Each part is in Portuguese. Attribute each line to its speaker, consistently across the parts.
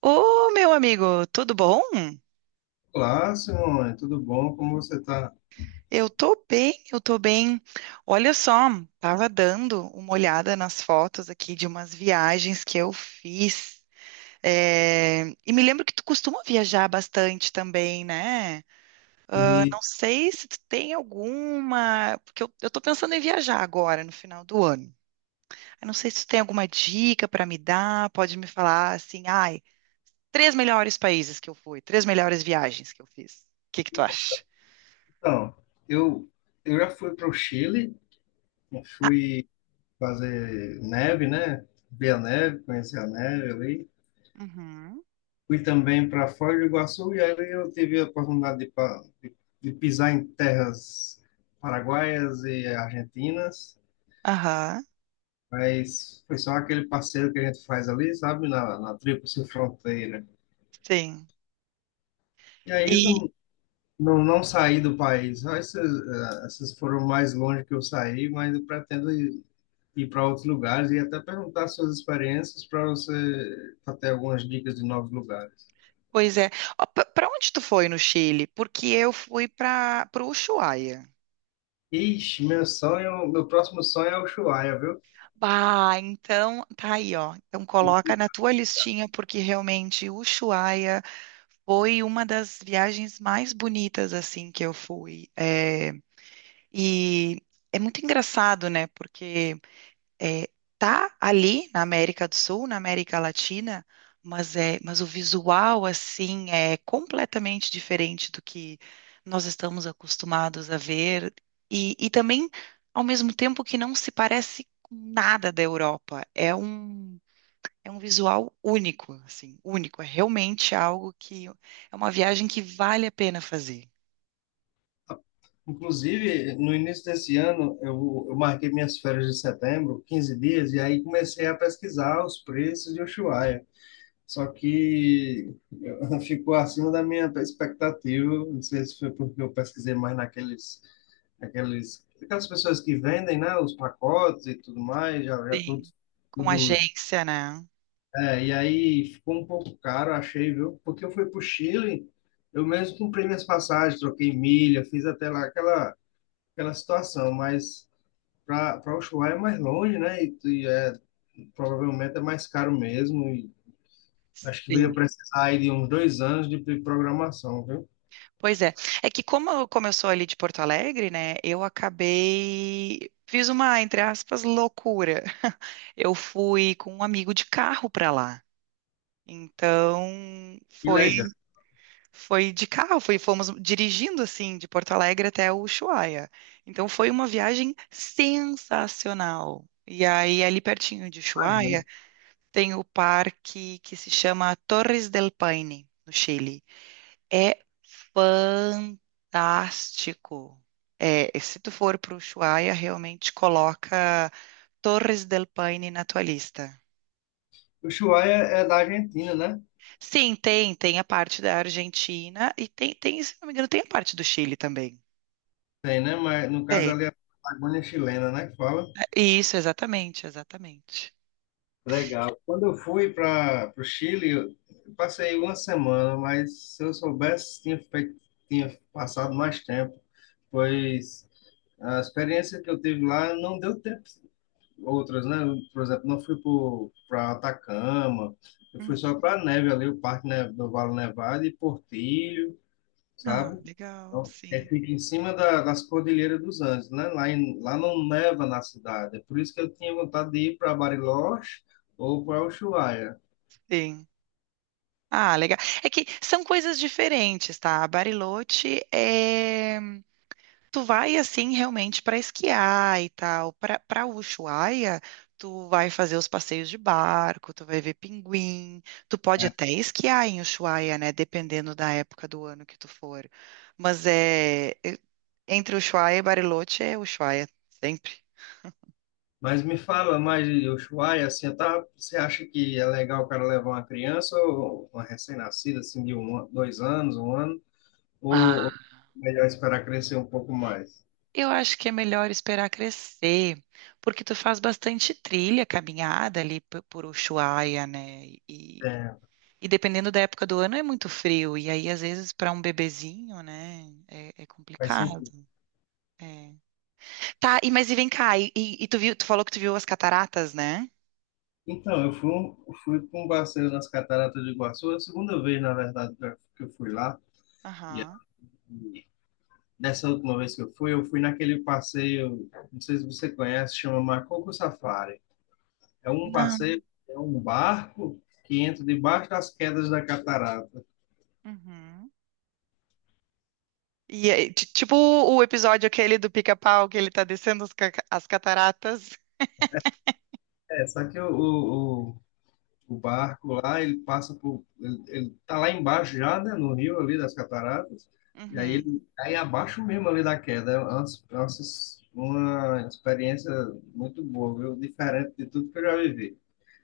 Speaker 1: Ô, meu amigo, tudo bom?
Speaker 2: Olá, Simone, tudo bom? Como você está?
Speaker 1: Eu tô bem, eu tô bem. Olha só, tava dando uma olhada nas fotos aqui de umas viagens que eu fiz. E me lembro que tu costuma viajar bastante também, né? Eu
Speaker 2: E,
Speaker 1: não sei se tu tem alguma, porque eu tô pensando em viajar agora, no final do ano. Eu não sei se tu tem alguma dica pra me dar, pode me falar assim, ai, três melhores países que eu fui, três melhores viagens que eu fiz. O que que tu acha?
Speaker 2: então, eu, eu já fui para o Chile, eu fui fazer neve, né? Ver a neve, conhecer a neve ali.
Speaker 1: Uhum.
Speaker 2: Fui também para Foz do Iguaçu e ali eu tive a oportunidade de pisar em terras paraguaias e argentinas,
Speaker 1: Aham,
Speaker 2: mas foi só aquele passeio que a gente faz ali, sabe? Na Tríplice Fronteira.
Speaker 1: sim.
Speaker 2: E aí.
Speaker 1: E,
Speaker 2: Não, não saí do país. Só essas foram mais longe que eu saí, mas eu pretendo ir para outros lugares e até perguntar suas experiências para você pra ter algumas dicas de novos lugares.
Speaker 1: pois é. Para onde tu foi no Chile? Porque eu fui para o Ushuaia.
Speaker 2: Ixi, meu sonho, meu próximo sonho é o Ushuaia, viu?
Speaker 1: Bah, então tá aí, ó. Então coloca na tua listinha, porque realmente o Ushuaia foi uma das viagens mais bonitas, assim, que eu fui. É, e é muito engraçado, né? Porque é, tá ali na América do Sul, na América Latina, mas é, mas o visual assim é completamente diferente do que nós estamos acostumados a ver e também ao mesmo tempo que não se parece com nada da Europa. É um visual único, assim, único. É realmente algo que é uma viagem que vale a pena fazer.
Speaker 2: Inclusive, no início desse ano, eu marquei minhas férias de setembro, 15 dias, e aí comecei a pesquisar os preços de Ushuaia. Só que eu- ficou acima da minha expectativa. Não sei se foi porque eu pesquisei mais aquelas pessoas que vendem, né, os pacotes e tudo mais, já tudo,
Speaker 1: Sim. Com
Speaker 2: tudo.
Speaker 1: agência, né?
Speaker 2: É, e aí ficou um pouco caro, achei, viu? Porque eu fui para o Chile, eu mesmo comprei minhas passagens, troquei milha, fiz até lá aquela situação, mas para o Ushuaia é mais longe, né? E é, provavelmente é mais caro mesmo. Acho que eu
Speaker 1: Sim.
Speaker 2: ia precisar aí de uns 2 anos de programação, viu?
Speaker 1: Pois é. É que como eu sou ali de Porto Alegre, né, eu acabei fiz uma, entre aspas, loucura. Eu fui com um amigo de carro para lá. Então,
Speaker 2: Que
Speaker 1: foi
Speaker 2: legal.
Speaker 1: foi de carro, foi, fomos dirigindo assim de Porto Alegre até Ushuaia. Então foi uma viagem sensacional. E aí ali pertinho de
Speaker 2: Imagina.
Speaker 1: Ushuaia tem o parque que se chama Torres del Paine, no Chile. É fantástico. É, e se tu for para o Ushuaia, realmente coloca Torres del Paine na tua lista.
Speaker 2: O Ushuaia é da Argentina, né?
Speaker 1: Sim, tem, tem a parte da Argentina e tem, tem, se não me engano, tem a parte do Chile também.
Speaker 2: Tem, né? Mas no caso
Speaker 1: Tem.
Speaker 2: ali é a Patagônia chilena, né? Que fala.
Speaker 1: Isso, exatamente, exatamente.
Speaker 2: Legal. Quando eu fui para o Chile, eu passei uma semana, mas se eu soubesse, tinha passado mais tempo, pois a experiência que eu tive lá não deu tempo outras, né? Por exemplo, não fui para Atacama, eu fui
Speaker 1: Uhum.
Speaker 2: só para neve ali, o do Vale Nevado e Portilho,
Speaker 1: Ah,
Speaker 2: sabe?
Speaker 1: legal,
Speaker 2: Então, é,
Speaker 1: sim,
Speaker 2: fica em cima das Cordilheiras dos Andes, né? Lá, lá não neva na cidade, é por isso que eu tinha vontade de ir para Bariloche ou para Ushuaia.
Speaker 1: sim. Ah, legal. É que são coisas diferentes, tá? Bariloche é: tu vai assim realmente para esquiar e tal. Para Ushuaia, tu vai fazer os passeios de barco, tu vai ver pinguim, tu pode
Speaker 2: É.
Speaker 1: até esquiar em Ushuaia, né, dependendo da época do ano que tu for. Mas é é- Entre Ushuaia e Bariloche é Ushuaia sempre.
Speaker 2: Mas me fala mais de Ushuaia, assim, tá, você acha que é legal o cara levar uma criança ou uma recém-nascida, assim, de um, 2 anos, 1 ano, ou
Speaker 1: Ah,
Speaker 2: ou é melhor esperar crescer um pouco mais?
Speaker 1: eu acho que é melhor esperar crescer, porque tu faz bastante trilha, caminhada ali por Ushuaia, né? E
Speaker 2: É,
Speaker 1: E dependendo da época do ano é muito frio, e aí às vezes para um bebezinho, né, é
Speaker 2: faz
Speaker 1: complicado.
Speaker 2: sentido.
Speaker 1: É. Tá, e mas e vem cá, e tu viu, tu falou que tu viu as cataratas, né?
Speaker 2: Então, eu fui para um passeio nas Cataratas do Iguaçu, a segunda vez, na verdade, que eu fui lá. E,
Speaker 1: Aham.
Speaker 2: e dessa última vez que eu fui naquele passeio, não sei se você conhece, chama Macoco Safari. É um
Speaker 1: Não.
Speaker 2: passeio, é um barco que entra debaixo das quedas da catarata.
Speaker 1: Uhum. E é, tipo o episódio aquele do Pica-Pau que ele tá descendo as cataratas.
Speaker 2: É, só que o, o barco lá, ele passa por. Ele tá lá embaixo já, né, no rio ali das cataratas, e aí
Speaker 1: Uhum.
Speaker 2: ele cai abaixo mesmo ali da queda. É uma experiência muito boa, viu? Diferente de tudo que eu já vivi.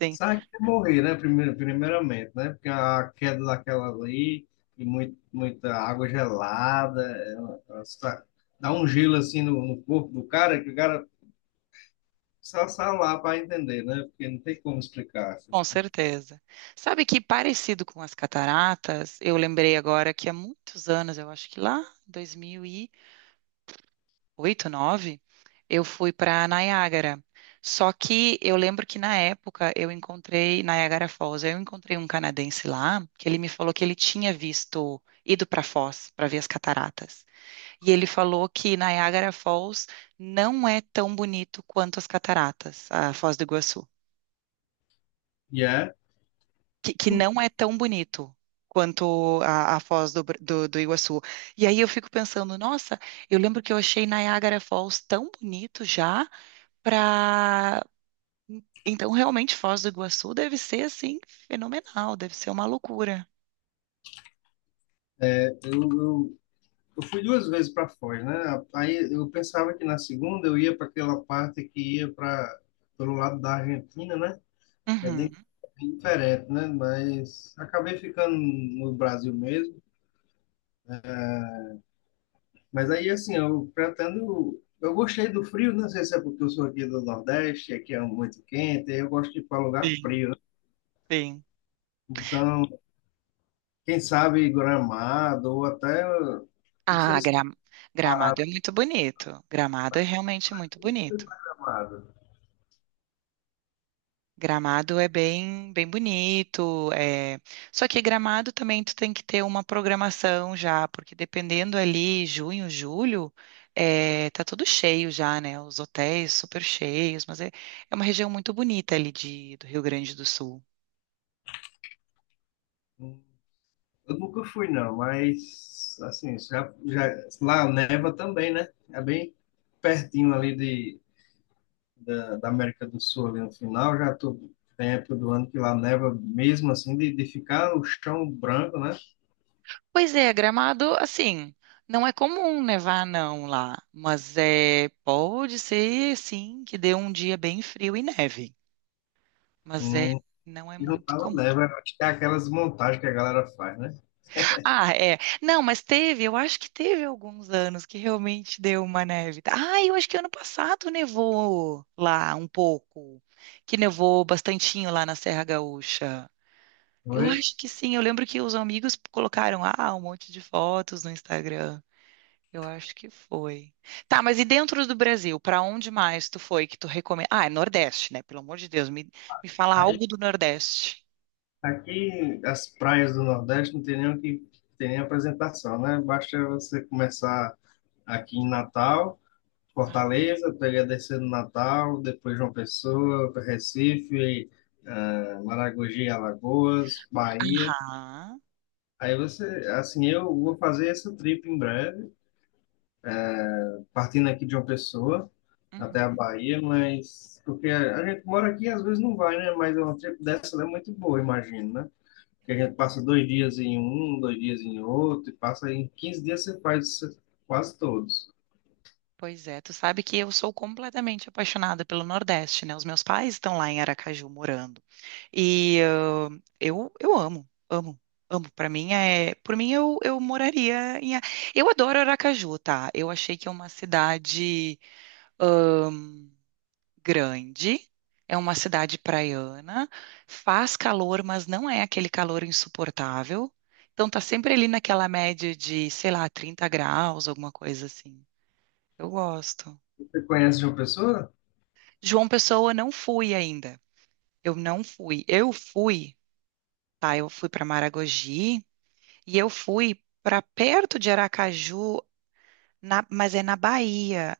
Speaker 1: Sim,
Speaker 2: Sabe que é morrer, né? Primeiro, primeiramente, né? Porque a queda daquela ali e muito, muita água gelada, dá um gelo assim no corpo do cara que o cara só sai lá para entender, né? Porque não tem como explicar.
Speaker 1: com certeza. Sabe que parecido com as cataratas, eu lembrei agora que há muitos anos, eu acho que lá, 2000 oito, nove, eu fui para Niágara. Só que eu lembro que na época eu encontrei Niágara Falls, eu encontrei um canadense lá que ele me falou que ele tinha visto, ido para Foz para ver as cataratas. E ele falou que Niágara Falls não é tão bonito quanto as cataratas, a Foz do Iguaçu.
Speaker 2: E é
Speaker 1: Que não é tão bonito quanto a Foz do, Br- do do Iguaçu. E aí eu fico pensando, nossa, eu lembro que eu achei Niagara Falls tão bonito já, pra... Então, realmente, Foz do Iguaçu deve ser, assim, fenomenal, deve ser uma loucura.
Speaker 2: É, eu, eu, eu fui 2 vezes para Foz, né? Aí eu pensava que na segunda eu ia para aquela parte que ia para pelo lado da Argentina, né? Que é
Speaker 1: Uhum.
Speaker 2: bem, bem diferente, né? Mas acabei ficando no Brasil mesmo. Mas aí, assim, eu pretendo. Eu gostei do frio, não sei se é porque eu sou aqui do Nordeste, aqui é muito quente, aí eu gosto de ir para lugar
Speaker 1: Sim,
Speaker 2: frio, né?
Speaker 1: sim.
Speaker 2: Então, quem sabe Gramado ou até. Não sei
Speaker 1: Ah,
Speaker 2: se
Speaker 1: Gra- Gramado é muito bonito. Gramado é realmente muito bonito.
Speaker 2: Gramado.
Speaker 1: Gramado é bem, bem bonito. Só que Gramado também tu tem que ter uma programação já, porque dependendo ali, junho, julho, é, tá tudo cheio já, né? Os hotéis super cheios, mas é, é uma região muito bonita ali de, do Rio Grande do Sul.
Speaker 2: Eu nunca fui, não, mas assim, já, já, lá neva também, né? É bem pertinho ali da América do Sul, ali no final, já tô, tem época do ano que lá neva mesmo assim, de ficar o chão branco, né?
Speaker 1: Pois é, Gramado, assim, não é comum nevar não lá, mas é pode ser sim que dê um dia bem frio e neve, mas é
Speaker 2: Hum,
Speaker 1: não é
Speaker 2: e não
Speaker 1: muito
Speaker 2: tava
Speaker 1: comum.
Speaker 2: neva, acho que é aquelas montagens que a galera faz, né?
Speaker 1: Ah, é. Não, mas teve, eu acho que teve alguns anos que realmente deu uma neve. Ah, eu acho que ano passado nevou lá um pouco, que nevou bastantinho lá na Serra Gaúcha. Eu
Speaker 2: Oi?
Speaker 1: acho que sim, eu lembro que os amigos colocaram ah, um monte de fotos no Instagram. Eu acho que foi. Tá, mas e dentro do Brasil, para onde mais tu foi que tu recomenda? Ah, é Nordeste, né? Pelo amor de Deus, me fala
Speaker 2: Aí,
Speaker 1: algo do Nordeste.
Speaker 2: aqui, as praias do Nordeste não tem nem o que tem nem apresentação, né? Basta você começar aqui em Natal. Fortaleza, peguei a descer no Natal, depois João Pessoa, Recife, Maragogi, Alagoas, Bahia.
Speaker 1: Ah,
Speaker 2: Aí você, assim, eu vou fazer essa trip em breve, partindo aqui de João Pessoa até
Speaker 1: uhum.
Speaker 2: a Bahia, mas porque a gente mora aqui às vezes não vai, né? Mas é uma trip dessa é muito boa, imagino, né? Porque a gente passa 2 dias em um, 2 dias em outro, e passa em 15 dias você faz quase todos.
Speaker 1: Pois é, tu sabe que eu sou completamente apaixonada pelo Nordeste, né? Os meus pais estão lá em Aracaju morando. E ah, eu amo, amo, amo. Para mim é, por mim eu moraria em, eu adoro Aracaju, tá? Eu achei que é uma cidade grande, é uma cidade praiana, faz calor, mas não é aquele calor insuportável. Então tá sempre ali naquela média de, sei lá, 30 graus, alguma coisa assim. Eu gosto.
Speaker 2: Você conhece João Pessoa?
Speaker 1: João Pessoa não fui ainda. Eu não fui. Eu fui, tá? Eu fui para Maragogi e eu fui para perto de Aracaju, mas é na Bahia.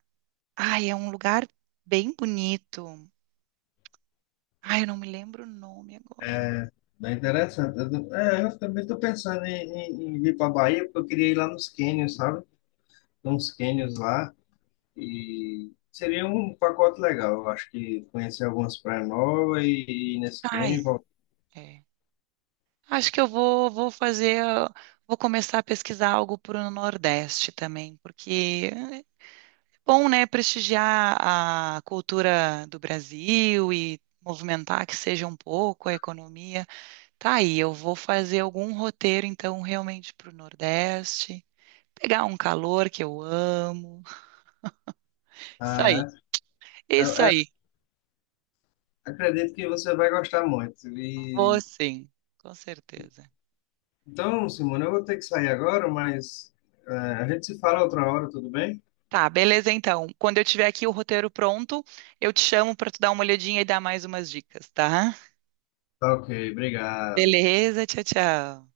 Speaker 1: Ai, é um lugar bem bonito. Ai, eu não me lembro o nome agora.
Speaker 2: É, bem interessante. Eu também estou pensando em, vir para a Bahia, porque eu queria ir lá nos cânions, sabe? Tem uns cânions lá e seria um pacote legal. Eu acho que conhecer algumas praias novas e ir nesse cânion.
Speaker 1: Ai,
Speaker 2: E voltar.
Speaker 1: é. Acho que eu vou fazer, vou começar a pesquisar algo para o Nordeste também, porque é bom, né, prestigiar a cultura do Brasil e movimentar que seja um pouco a economia. Tá aí, eu vou fazer algum roteiro, então, realmente para o Nordeste, pegar um calor que eu amo. Isso aí,
Speaker 2: Ah, é. Eu-
Speaker 1: isso
Speaker 2: eu
Speaker 1: aí.
Speaker 2: acredito que você vai gostar muito.
Speaker 1: Vou
Speaker 2: E,
Speaker 1: sim, com certeza.
Speaker 2: então, Simone, eu vou ter que sair agora, mas é, a gente se fala outra hora, tudo bem?
Speaker 1: Tá, beleza então. Quando eu tiver aqui o roteiro pronto, eu te chamo para tu dar uma olhadinha e dar mais umas dicas, tá?
Speaker 2: Tá ok, obrigado.
Speaker 1: Beleza, tchau, tchau.